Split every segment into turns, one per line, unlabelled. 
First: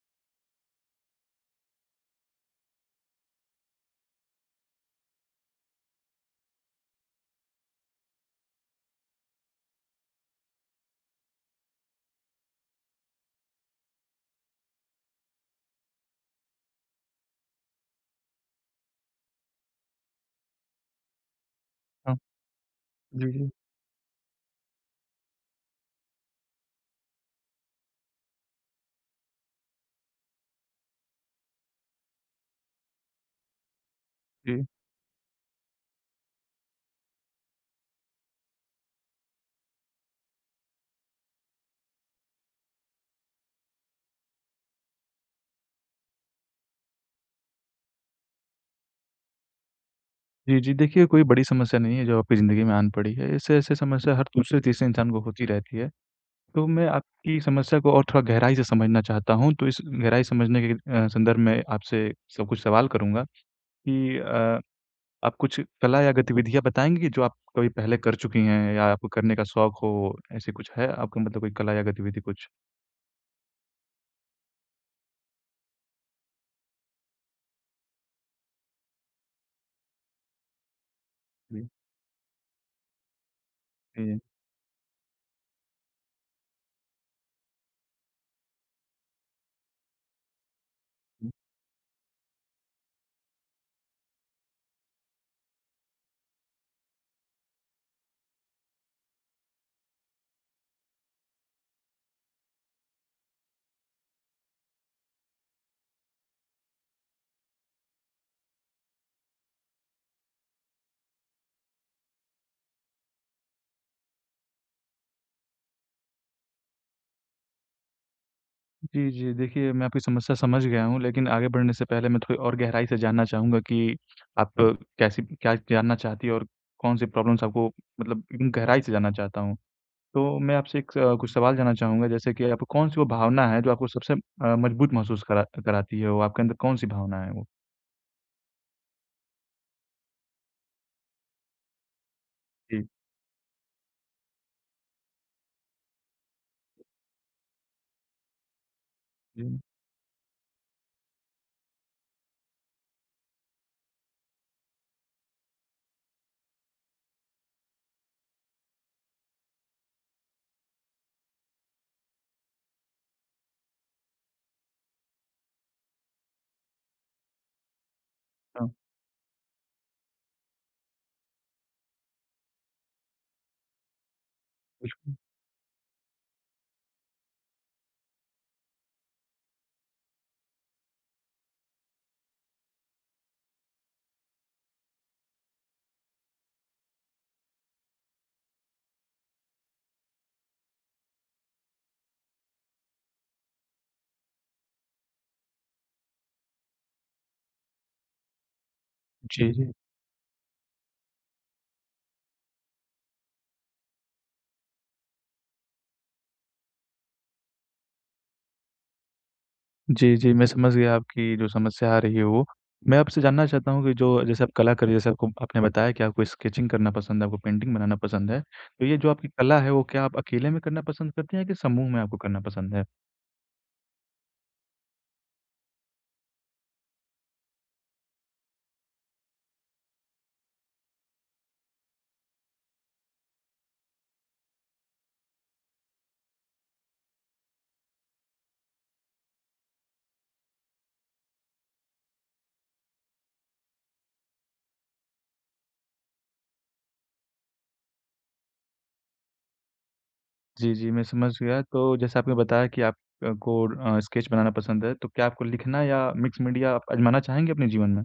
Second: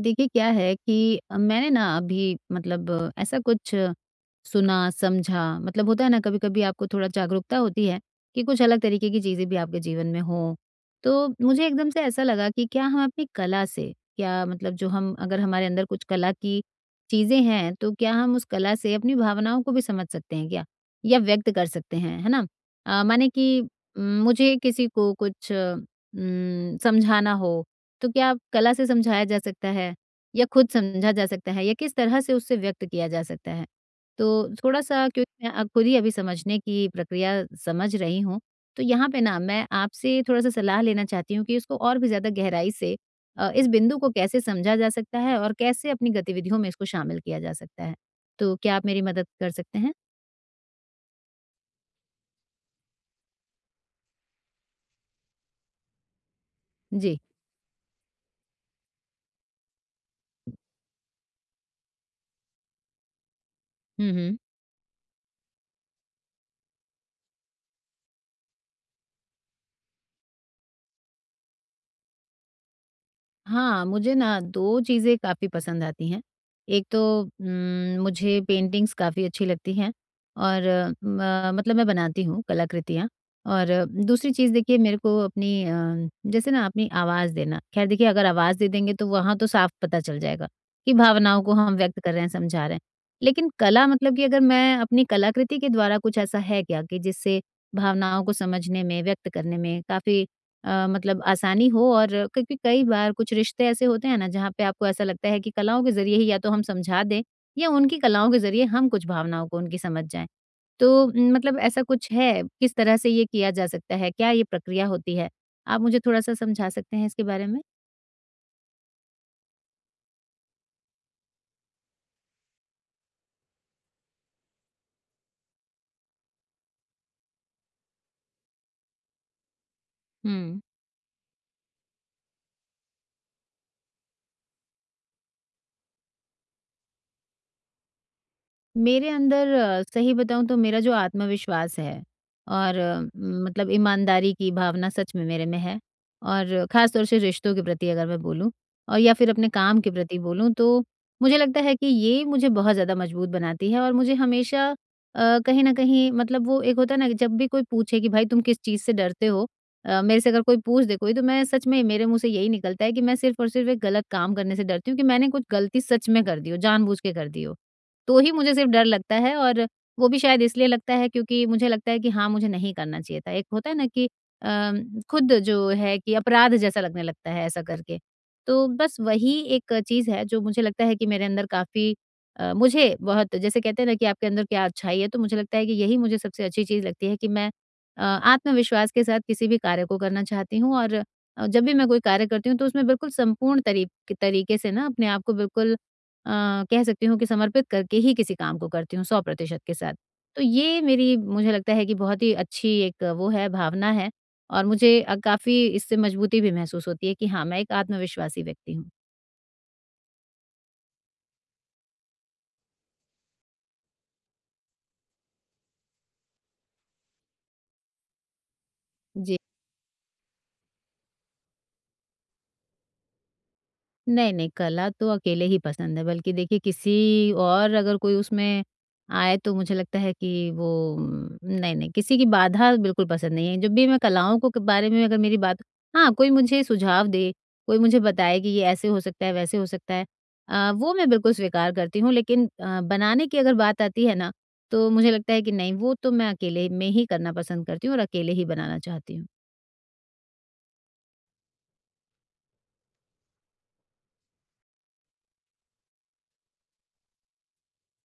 देखिए, क्या है कि अ, मैंने ना अभी मतलब ऐसा कुछ सुना, समझा, मतलब होता है ना, कभी-कभी आपको थोड़ा जागरूकता होती है कि, कुछ अलग तरीके की चीज़ें भी आपके जीवन में हों। तो मुझे एकदम से ऐसा लगा कि क्या हम अपनी कला से क्या मतलब जो हम अगर हमारे अंदर कुछ कला की चीज़ें हैं, तो क्या हम उस कला से अपनी भावनाओं को भी समझ सकते हैं क्या? या व्यक्त कर सकते
हाँ।
हैं, है ना? अ, माने
जी, जी।
कि उम, मुझे किसी को कुछ उम, समझाना हो तो क्या कला से समझाया जा सकता है या खुद समझा जा सकता है या किस तरह से उससे व्यक्त किया जा सकता है। तो
जी।
थोड़ा-सा क्योंकि अ, खुद ही अभी समझने की प्रक्रिया समझ रही हूँ। तो यहाँ पे ना मैं आपसे थोड़ा-सा सलाह लेना चाहती हूँ कि इसको और भी ज़्यादा गहराई से अ, इस बिंदु को कैसे समझा जा सकता है, और कैसे अपनी गतिविधियों में इसको शामिल किया जा सकता है। तो क्या आप मेरी मदद कर सकते हैं?
जी, जी, देखिए कोई बड़ी समस्या नहीं है जो आपकी ज़िंदगी में आन पड़ी है, ऐसे-ऐसे समस्या हर दूसरे-तीसरे इंसान को होती रहती है। तो मैं
जी।
आपकी समस्या को और थोड़ा गहराई से समझना चाहता हूँ, तो इस गहराई समझने के अ, संदर्भ में आपसे स कुछ सवाल करूँगा
हुँ,
कि
हुँ।
अ, आप कुछ कला या गतिविधियाँ बताएँगे कि जो आप कभी पहले कर चुकी हैं या आपको करने का शौक हो, ऐसे कुछ है आपको मतलब कोई कला या गतिविधि कुछ?
हाँ, मुझे ना 2 चीज़ें काफ़ी पसंद आती हैं। एक तो, उम्म, मुझे पेंटिंगस काफ़ी अच्छी लगती हैं और उम अ,
जी।
मतलब मैं बनाती हूँ कलाकृतियाँ। और
उम
दूसरी चीज़ देखिए मेरे को अपनी अम, जैसे ना अपनी आवाज़ देना। खैर देखिए अगर आवाज दे देंगे तो वहाँ तो साफ पता चल जाएगा कि
उ
भावनाओं को हम व्यक्त कर रहे हैं, समझा रहे हैं। लेकिन कला मतलब कि अगर मैं अपनी कलाकृति के द्वारा कुछ ऐसा है क्या कि जिससे भावनाओं को समझने में, व्यक्त करने में काफ़ी, अ, मतलब आसानी हो और क्योंकि कई बार कुछ रिश्ते ऐसे होते हैं ना जहाँ पे आपको ऐसा लगता है कि कलाओं के ज़रिए ही या तो हम समझा दें या उनकी कलाओं के ज़रिए हम कुछ भावनाओं को उनकी समझ जाएँ, तो उम, मतलब ऐसा कुछ है, किस तरह से ये किया जा सकता है? क्या ये प्रक्रिया होती है? आप मुझे थोड़ा सा समझा सकते हैं इसके बारे में?
जी, जी देखिए मैं आपकी समस्या समझ गया हूँ। लेकिन आगे बढ़ने से पहले मैं थोड़ी और गहराई से जानना चाहूँगा कि आप कैसी क्या जानना चाहती है और कौन से प्रॉब्लेम्स आपको मतलब एकदम गहराई से जानना चाहता हूँ। तो मैं
हुँ।
आपसे एक स कुछ सवाल जानना चाहूँगा जैसे कि आपको कौन सी वो भावना है जो आपको सबसे अ, मजबूत महसूस करा कराती है, वो आपके अंदर कौन सी भावना है वो?
मेरे अंदर अ, सही बताऊँ तो मेरा जो आत्मविश्वास है, और
जी।
उम, मतलब ईमानदारी की भावना सच में मेरे में है, और खास तौर से रिश्तों के प्रति अगर मैं बोलूँ और या फिर अपने
हुँ।
काम के प्रति बोलूँ तो मुझे लगता है कि ये मुझे बहुत ज़्यादा मजबूत बनाती है, और मुझे हमेशा, अ, कहीं न कहीं मतलब वो एक होता है ना, कि जब भी कोई पूछे कि भाई तुम किस चीज़ से डरते हो? अ, मेरे से अगर कोई पूछ दे कोई, तो मैं सच में मेरे मुँह से यही निकलता है कि मैं सिर्फ़ और सिर्फ़ एक गलत काम करने से डरती हूँ कि मैंने कुछ गलती सच में कर दी हो, जानबूझकर कर दी हो। तो ही मुझे सिर्फ़
हाँ।
डर लगता है और वो भी शायद इसलिए लगता है क्योंकि मुझे लगता है कि हाँ, मुझे नहीं करना चाहिए था, एक होता है ना कि, अम,
बिल्कु
खुद जो है कि अपराध जैसा लगने लगता है ऐसा करके। तो बस वही एक चीज़ है जो मुझे लगता है कि मेरे अंदर काफ़ी, अ, मुझे बहुत जैसे कहते हैं ना, कि आपके अंदर क्या अच्छाई है? तो मुझे लगता है कि यही मुझे सबसे अच्छी चीज़ लगती है कि मैं अ, आत्मविश्वास के साथ किसी भी कार्य को करना चाहती हूँ, और जब भी मैं कोई कार्य करती हूँ तो उसमें बिल्कुल संपूर्ण तरी तरीके से ना अपने आप को बिल्कुल, अ, कह सकती हूँ कि समर्पित करके ही किसी काम को करती हूँ, सौ
जी,
प्रतिशत
जी।
के साथ। तो ये मेरी, मुझे लगता है कि बहुत ही अच्छी एक वो है, भावना है और मुझे काफ़ी इससे मजबूती भी महसूस होती है कि हाँ, मैं एक आत्मविश्वासी व्यक्ति हूँ।
जी, जी, मैं समझ गया आपकी जो समस्या आ रही है वो। मैं आपसे जानना चाहता हूँ कि जो जैसे आप कला कर रही हैं, जैसे आपको आपने बताया कि आपको स्केचिंग करना पसंद है, आपको पेंटिंग बनाना पसंद है। तो ये जो आपकी
जी।
कला है, वो क्या आप अकेले में करना पसंद करती हैं या समूह में आपको करना पसंद है?
नहीं-नहीं कला तो अकेले ही पसंद है। बल्कि देखिए किसी और अगर कोई उसमें आए, तो मुझे लगता है कि वो नहीं-नहीं किसी की बाधा बिल्कुल पसंद नहीं है। जब भी मैं कलाओं को क बारे में अगर मेरी बात हाँ, कोई मुझे सुझाव दे, कोई मुझे बताए कि ये ऐसे हो सकता है, वैसे हो सकता है, अ, वो मैं बिल्कुल स्वीकार करती हूँ। लेकिन, अ, बनाने की अगर बात आती है ना, तो मुझे लगता है कि नहीं वो तो मैं अकेले में ही करना पसंद करती हूँ और अकेले ही बनाना चाहती हूँ।
जी, जी मैं समझ गया। तो जैसे आपने बताया कि आप अ, को अ, स्केच बनाना पसंद है तो क्या आपको लिखना या मिक्स मीडिया आज़माना चाहेंगे अपने जीवन में?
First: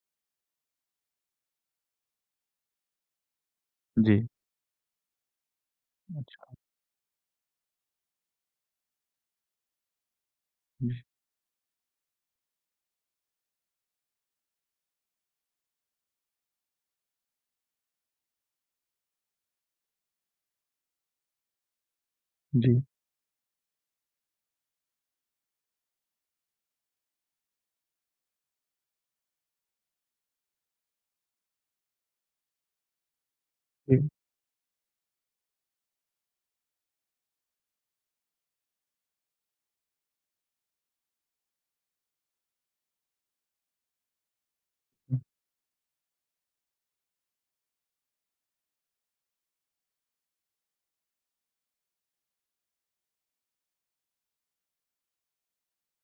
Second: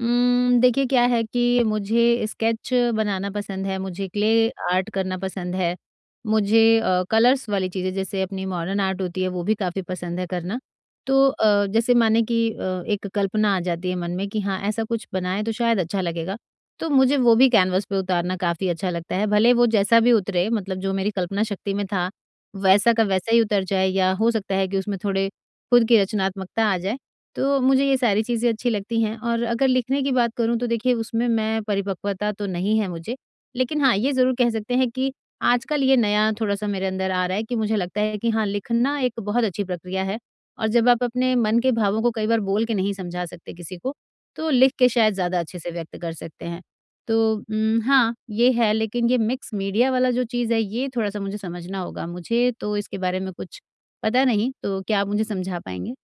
उम, देखिए क्या है कि मुझे स्केच बनाना पसंद है, मुझे
जी।
क्ले आर्ट करना पसंद है।
अच्छा।
मुझे, अ, कलर्स वाली चीज़ें जैसे अपनी मोर्डर्न आर्ट होती है वो भी काफ़ी पसंद है करना।
जी।
तो, अ, जैसे माने कि, अ, एक कल्पना आ जाती है मन में कि हाँ ऐसा कुछ बनाएँ, तो शायद अच्छा लगेगा। तो मुझे वो भी कैन्वस पे उतारना काफ़ी अच्छा लगता है। भले वो जैसा भी उतरे मतलब जो मेरी कल्पना शक्ति में था,
जी।
वैसा का वैसा ही उतर जाए या हो सकता है कि उसमें थोड़े खुद की रचनात्मकता आ जाए। तो मुझे ये सारी चीज़ें अच्छी लगती हैं और अगर लिखने की बात करूँ, तो देखिए उसमें मैं परिपक्वता तो नहीं है मुझे। लेकिन हाँ,
जी।
ये ज़रूर कह सकते हैं कि आजकल ये नया थोड़ा-सा मेरे अंदर आ रहा है कि मुझे लगता है कि हाँ, लिखना एक बहुत अच्छी प्रक्रिया है और जब आप अपने मन के भावों को कई बार बोल के नहीं समझा सकते किसी को तो लिख के शायद
हुँ।
ज़्यादा अच्छे से व्यक्त कर सकते हैं। तो उम, हाँ ये है लेकिन ये मिक्स मीडिया वाला जो चीज़ है ये थोड़ा-सा मुझे समझना होगा। मुझे तो इसके बारे में कुछ पता नहीं तो क्या आप मुझे समझा पाएँगे?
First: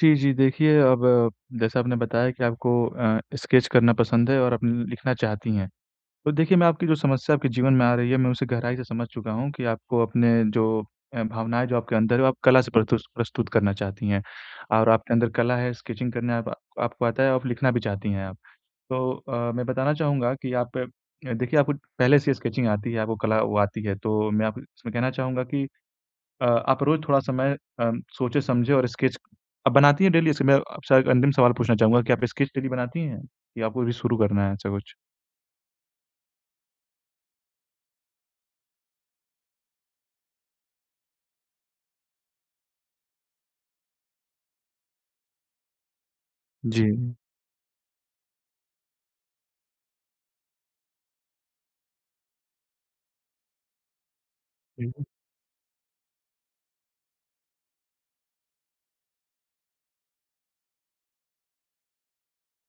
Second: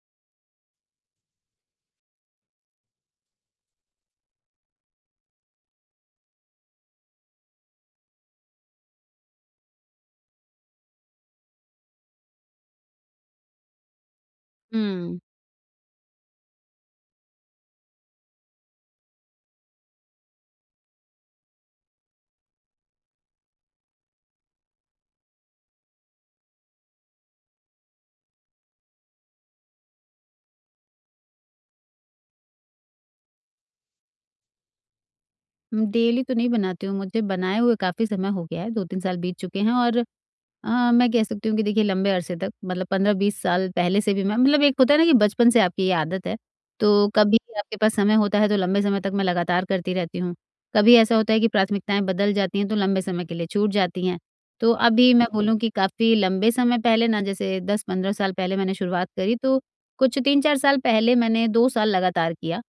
जी, जी, देखिए अब जैसा आपने बताया कि आपको अ, स्केच करना पसंद है और आप न लिखना चाहती हैं। तो देखिए मैं आपकी जो समस्या आपके जीवन में आ रही है, मैं उसे गहराई से समझ चुका हूँ कि आपको अपने जो अ, भावनाएँ जो आपके अंदर हैं, वो आप कला से परतूस प्रस्तुत करना चाहती हैं और आपके
हुँ।
अंदर कला है, स्केचिंग करने अप आपको आता है, आप लिखना भी चाहती हैं आप। तो अ, मैं बताना चाहूँगा कि आप देखिए आपको पहले से ही स्केचिंग आती है, आपको कला वो आती है, तो मैं आप इसमें कहना चाहूँगा कि अ, आप रोज़ थोड़ा समय अ, सोचें-समझें और स्केच, आप बनाती हैं डेली इससे मैं अ, आपसे अंतिम सवाल पूछना चाहूँगा कि आप स्केच डेली बनाती हैं या आपको अभी शुरू करना है ऐसा कुछ?
उम, डेली तो नहीं बनाती हूँ, मुझे बनाए हुए काफ़ी समय हो गया है। 2-3 साल बीत चुके हैं और अ, मैं कह सकती हूँ कि देखिए लंबे अरसे तक मतलब 15-20 साल पहले से भी मैं मतलब एक होता है ना कि बचपन से आपकी ये आदत है। तो
जी।
कभी आपके पास समय होता है तो लंबे समय तक मैं लगातार करती रहती हूँ। कभी ऐसा होता है कि प्राथमिकताएँ बदल जाती हैं तो लंबे समय के लिए छूट जाती हैं। तो
जी, जी।
अभी मैं बोलूँ कि काफ़ी लंबे समय पहले ना जैसे 10-15 साल पहले मैंने शुरुआत करी तो कुछ 3-4 साल पहले मैंने 2 साल लगातार किया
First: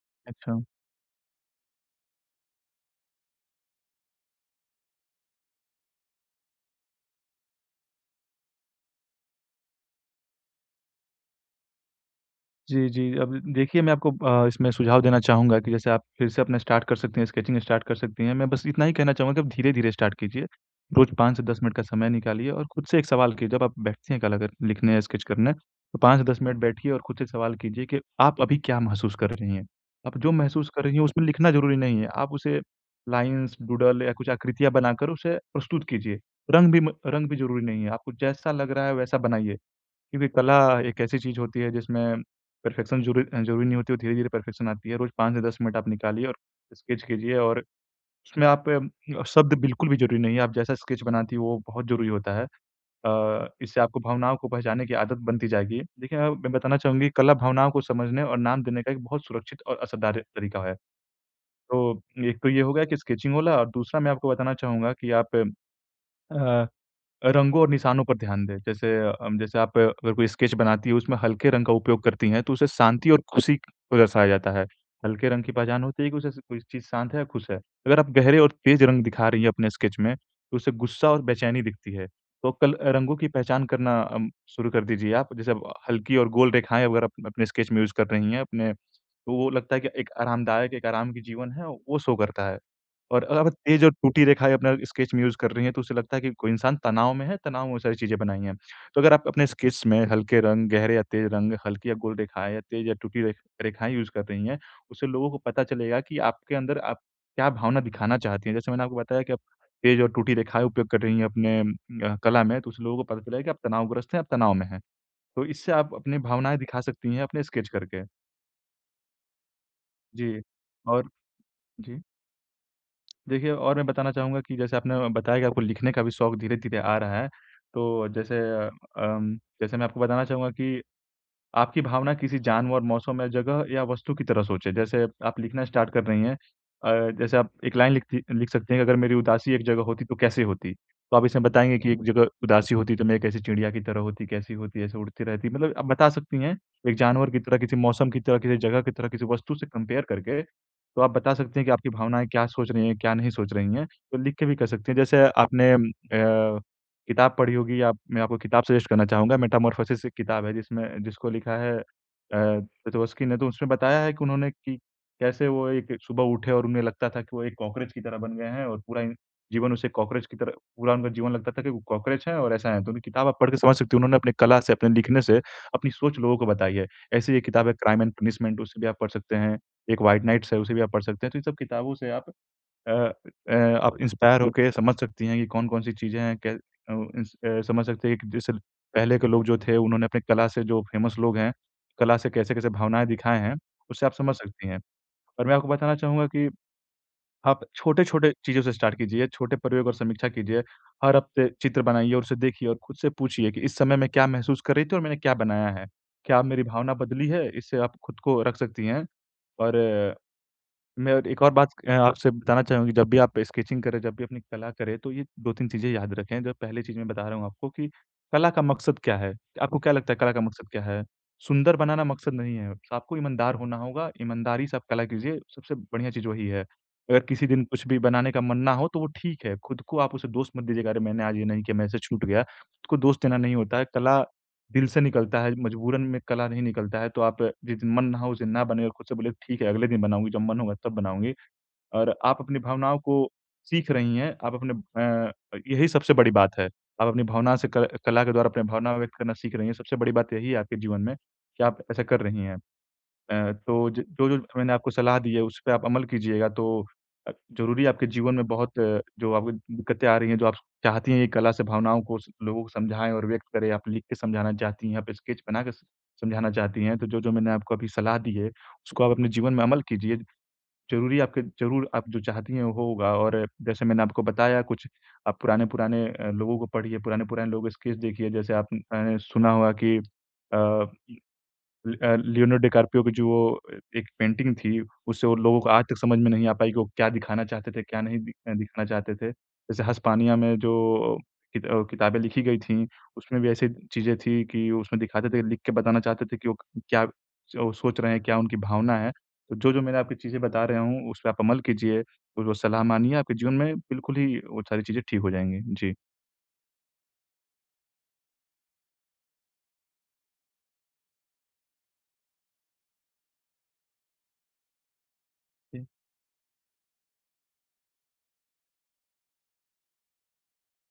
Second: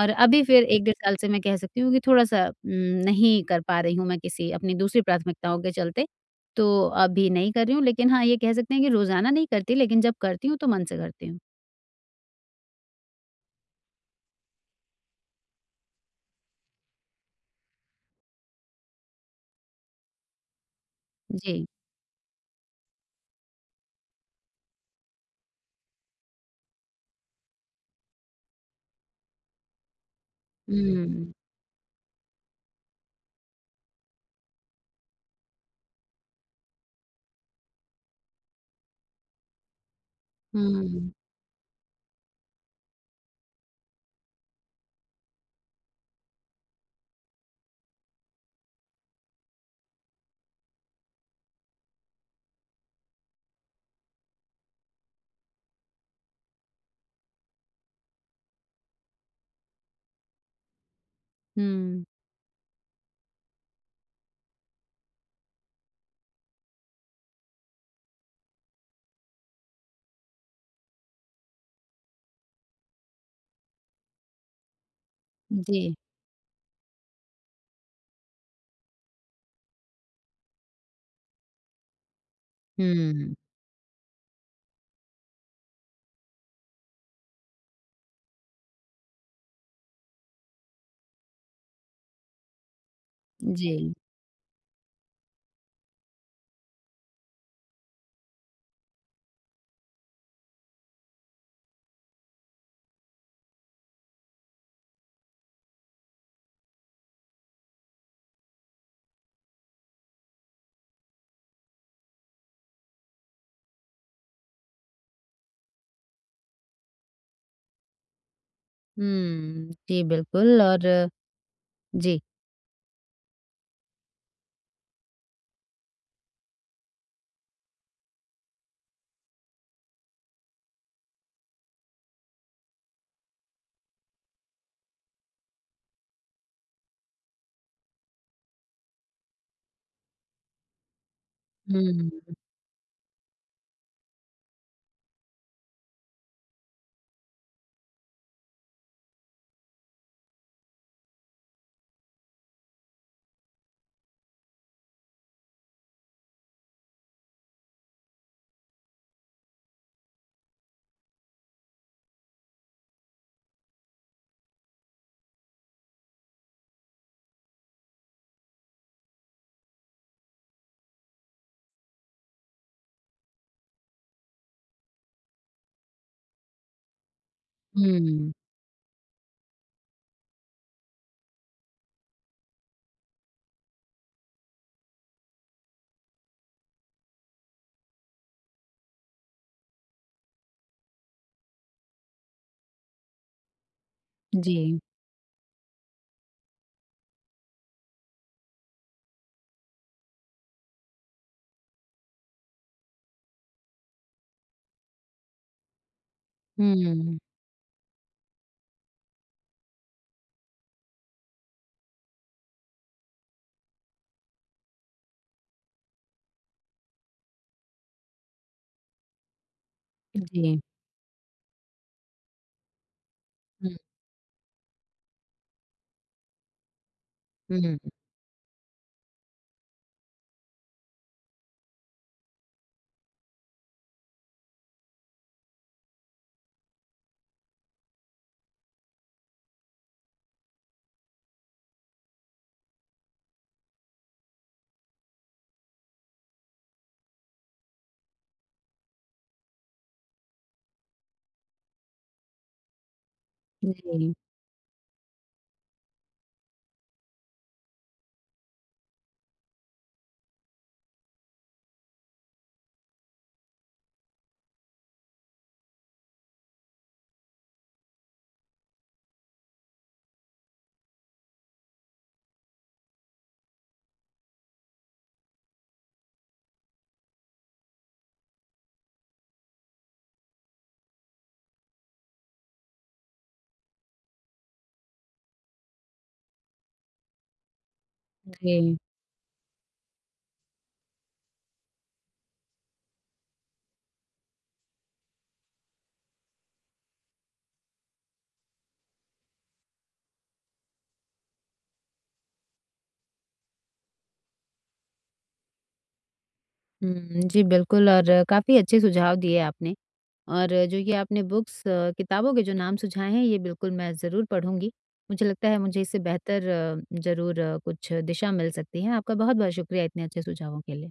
और अभी
अच्छा।
फिर 1 डेढ़ साल से मैं कह सकती हूँ कि थोड़ा-सा उम, नहीं कर पा रही हूँ मैं किसी अपनी दूसरी प्राथमिकताओं के चलते तो अभी नहीं कर रही हूँ, लेकिन हाँ, ये कह सकते हैं कि रोज़ाना नहीं करती लेकिन जब करती हूँ तो मन से करती हूँ।
जी, जी अब द देखिए मैं आपको अ, इसमें सुझाव देना चाहूँगा कि जैसे आप फिर से अपना स्टार्ट कर सकती हैं, स्केचिंग स्टार्ट कर सकती हैं। मैं बस इतना ही कहना चाहूँगा कि आप धीरे-धीरे स्टार्ट कीजिए। रोज़ 5 से 10
जी।
मिनट का समय निकालिए और खुद से एक सवाल की जब आप बैठते हैं कल अगर लिखने, स्केच करने अ, 5-10 मिनट बैठिए और खुद से सवाल कीजिए के आप अभी क्या महसूस कर रही हैं। आप जो महसूस कर रही हैं, उसमें
हुँ।
लिखना ज़रूरी नहीं है, आप उसे लाइन्स, डूडल या कुछ आकृतियाँ बनाकर उसे प्रस्तुत कीजिए, रंग भी म रंग भी ज़रूरी नहीं है। आपको जैसा लग रहा है वैसा बनाइए, क्योंकि कला एक
हुँ।
ऐसी चीज़ होती है जिसमें परफेक्शन ज़रू अ, ज़रूरी नहीं होती, वो धीरे-धीरे परफेक्शन आती है। रोज़ 5 से 10 मिनट आप निकालिए और स्केच कीजिए और उसमें आप म अ, शब्द बिल्कुल भी ज़रूरी नहीं है, आप जैसा स्केच बनाती वो बहुत ज़रूरी होता है। अ, इससे आपको भावनाओं को पहचानने की आदत बनती जाएगी। देखिए मैं मैं बताना चाहूँगी कला भावनाओं को समझने और नाम देने का एक बहुत सुरक्षित और असरदार तरीका है। तो
हुँ।
एक तो ये हो गया कि स्केचिंग वाला, दूसरा मैं आपको बताना चाहूँगा कि आप अ, रंगों और निशानों पर ध्यान दें। जैसे अम जैसे आप अगर कोई स्केच बनाती हो, उसमें हल्के रंग का उपयोग करती हैं तो उसे शांति और खुशी को दर्शाया जाता है, हल्के रंग की पहचान
जी।
होती है कि उसे कोई चीज़ शांत है या खुश है। अगर आप गहरे और तेज़ रंग दिखा रही हैं अपने स्केच में, तो उसे गुस्सा और बेचैनी दिखती है, तो कल अ, रंगों की
हुँ।
पहचान करना अम शुरू कर दीजिए आप। जैसे अब हल्की और गोल रेखाएँ अगर आप अपने स्केच में यूज़ कर रही हैं अपने तो वो लगता है कि एक आरामदायक, एक आराम की जीवन है, वो शो करता है। और अगर आप तेज और
जी।
टूटी रेखाएँ अपना स्केच में यूज़ कर रही हैं तो उसे लगता है कि कोई इंसान तनाव में है, तनाव में वो सारी चीज़ें बनाई हैं। तो अगर आप अपने स्केच में हल्के रंग, गहरे या तेज रंग, हल्की या गोल रेखाएँ या तेज या टूटी रेख रेखाएँ यूज़ कर रही हैं, उससे लोगों को पता चलेगा कि आपके अंदर आप क्या भावना दिखाना चाहती हैं। जैसे मैंने आपको बताया कि आप तेज और टूटी रेखाएँ उपयोग कर रही हैं अपने उम, अ, कला में तो उस लोगों को पता चले कि आप तनावग्रस्त हैं, आप तनाव में हैं। तो इससे आप अपनी भावनाएँ दिखा सकती हैं अपने स्केच करके।
हम्म, जी
जी,
बिल्कुल और
और जी।
जी।
देखिए और मैं बताना चाहूँगा कि जैसे आपने बताया कि आपको लिखने का भी शौक धीरे-धीरे आ रहा है तो जैसे अम अम, जैसे मैं आपको बताना चाहूँगा कि आपकी भावना किसी जानवर, मौसम या जगह या वस्तु की तरह सोचें। जैसे आप लिखना स्टार्ट कर रही हैं। अ, जैसे आप एक लाइन लिखती अ, लिख सकती हैं कि अगर मेरी उदासी एक जगह होती तो कैसी होती? तो आप इसमें बताएँगे
हुँ,
कि एक
हुँ,
जगह
हुँ।
उदासी होती तो मैं कैसी चिड़िया की तरह होती, कैसी होती? ऐसे उड़ती रहती। मतलब आप बता सकती हैं एक जानवर की तरह, किसी मौसम की तरह, किसी जगह की तरह, किसी वस्तु से कंपेयर करके। तो आप बता सकती हैं कि आपकी भावनाएँ क्या सोच रही हैं, क्या नहीं सोच रही हैं। तो लिख के भी कर सकती हैं। जैसे आपने अम अ, किताब पढ़ी होगी या मैं आपको किताब सजेस्ट करना चाहूँगा। मेटामॉर्फोसिस एक किताब है जिसमें जिसको लिखा है अ, पेटवोस्की ने। तो उसमें बताया है कि उन्होंने कि कैसे वो एक सुबह उठे और उन्हें लगता था कि वो एक कॉकरोच की तरह बन गए हैं और पूरा इन जीवन उसे कॉकरोच की तरह पूरा उनका जीवन लगता था कि वो कॉकरोच हैं और ऐसा है। तो वो किताब आप पढ़ के समझ सकती हैं उन्होंने अपनी कला से, अपने लिखने से अपनी सोच लोगों को बताई है। ऐसे ही एक किताब है क्राइम एंड
हुँ।
पनिशमेंट, उसे भी आप पढ़ सकते हैं। एक व्हाइट नाइट्स है, उसे भी आप पढ़ सकते हैं। तो इन सब किताबों से आप अ अ, आप इंस्पायर हो के समझ सकती हैं कि कौन-कौन सी चीज़ें हैं। कै अ उस अ, समझ सकते हैं एक जैसे ल पहले के लोग जो थे, उन्होंने अपनी कला से जो फेमस लोग हैं, कला से कैसे-कैसे भावनाएँ दिखाए हैं, उससे आप समझ सकती हैं।
जी।
और मैं आपको बताना चाहूँगा कि आप छोटे-छोटे चीज़ों से स्टार्ट कीजिए, छोटे प्रयोग और समीक्षा कीजिए। हर हफ्ते चित्र बनाइए और उसे देखिए और खुद से पूछिए कि इस समय मैं क्या महसूस कर रही थी और मैंने क्या बनाया है। क्या अब मेरी भावना
हुँ।
बदली है? इससे आप खुद को रख सकती हैं और मैं और एक और बात अ, आपसे बताना चाहूँ कि जब भी आप स्केचिंग करें, जब भी अपनी कला करें तो ये 2-3 चीज़ें याद रखें, जो पहले चीज़ मैं बता रहा हूँ आपको कि कला का मकसद क्या है? आपको क्या लगता है
अ,
कला का
जी।
मकसद क्या है? सुंदर बनाना मकसद नहीं है, आपको ईमानदार
हुँ।
होना होगा, ईमानदारी से आप कला कीजिए सबसे बढ़िया चीज़ वही है। अगर किसी दिन कुछ
हुँ।
भी बनाने का मन ना हो तो वो ठीक है, खुद को आप उसे दोष मत दीजिए कि अरे मैंने आज ये नहीं किया, मेरे से ये छूट गया। खुद को दोष देना नहीं होता है, कला दिल से निकलता है, मजबूरन में कला नहीं निकलता है। तो आप जिस दिन मन ना हो, उस दिन ना बनाएँ और खुद से बोलिए ठीक है अगले दिन बनाऊँगी, जब मन होगा तब बनाऊँगी और आप अपनी भावनाओं को सीख रही हैं। आप अपने अ अ, यही सबसे बड़ी बात है। आप अपनी भावना से क कला के द्वारा अपनी भावना व्यक्त करना सीख रही हैं, सबसे बड़ी बात यही है आपके जीवन में कि आप ऐसा कर रही हैं। अ, तो ज
जी।
जो-जो मैंने आपको सलाह दी है, उस पे आप अमल कीजिएगा तो अ, ज़रूरी आपके जीवन में बहुत जो आपको दिक्कतें आ रही हैं, जो आप चाहती हैं कि कला से भावनाओं को स लोगों को समझाएँ और व्यक्त करें। आप लिख के समझाना चाहती हैं, आप स्केच बनाके समझाना चाहती हैं तो जो-जो मैंने आपको अभी सलाह दी है, उसको आप अपने जीवन में अमल कीजिए। ज़रूरी आपके ज़रूर आप जो चाहती हैं वो होगा और जैसे मैंने आपको बताया कुछ आप पुराने-पुराने अ, लोगों को पढ़िए। पुराने-पुराने लोगों के स्केच देखिए। जैसे आपने अ, सुना होगा कि अ, ल अ, लियोनो डिकार्पियो भी जो अ, एक पेंटिंग थी, उससे वो लोगों को आज तक समझ में नहीं आ पाई कि वो क्या दिखाना चाहते थे, क्या नहीं दि अ,
जी।
दिखाना चाहते थे। जैसे ह स्पानिया में जो कित अ, किताबें लिखी गई थीं, उसमें भी ऐसी चीज़ें थी कि उसमें दिखाते थे, लिख के बताना चाहते थे कि वो क क्या च अ, सोच रहे हैं, क्या उनकी भावना है। तो जो-जो मैंने आपको चीज़ें बता रहा हूँ, उस पे आप अमल कीजिए और जो सलाह माननी है, आपके जीवन में बिल्कुल ही वो सारी चीज़ें ठीक हो जाएँगी। जी।
हुँ, जी बिल्कुल और काफ़ी अच्छे सुझाव दिए आपने और जो ये आपने बुक्स किताबों के जो नाम सुझाए हैं, ये बिल्कुल मैं ज़रूर पढ़ूँगी। मुझे लगता है मुझे
इ
इससे बेहतर ज़रूर कुछ दिशा मिल सकती है। आपका बहुत-बहुत शुक्रिया इतने अच्छे सुझावों के लिए।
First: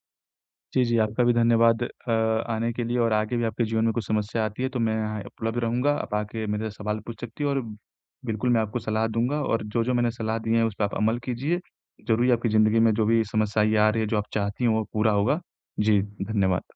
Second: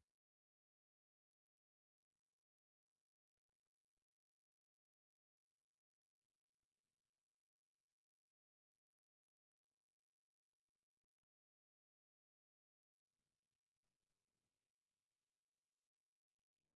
जी, जी। आपका भी धन्यवाद अ, आने के लिए और आगे भी आपके जीवन में कुछ समस्या आती है तो मैं यहाँ उपलब्ध रहूँगा। आप आके मेरे से सवाल पूछ सकती हो और बिल्कुल मैं आपको सलाह दूँगा और जो-जो मैंने सलाह दी हैं, उस पर आप अमल कीजिए, ज़रूर आपकी जिंदगी में जो भी समस्याएँ आ रही हैं, जो आप चाहती हैं वो पूरा होगा। जी, धन्यवाद।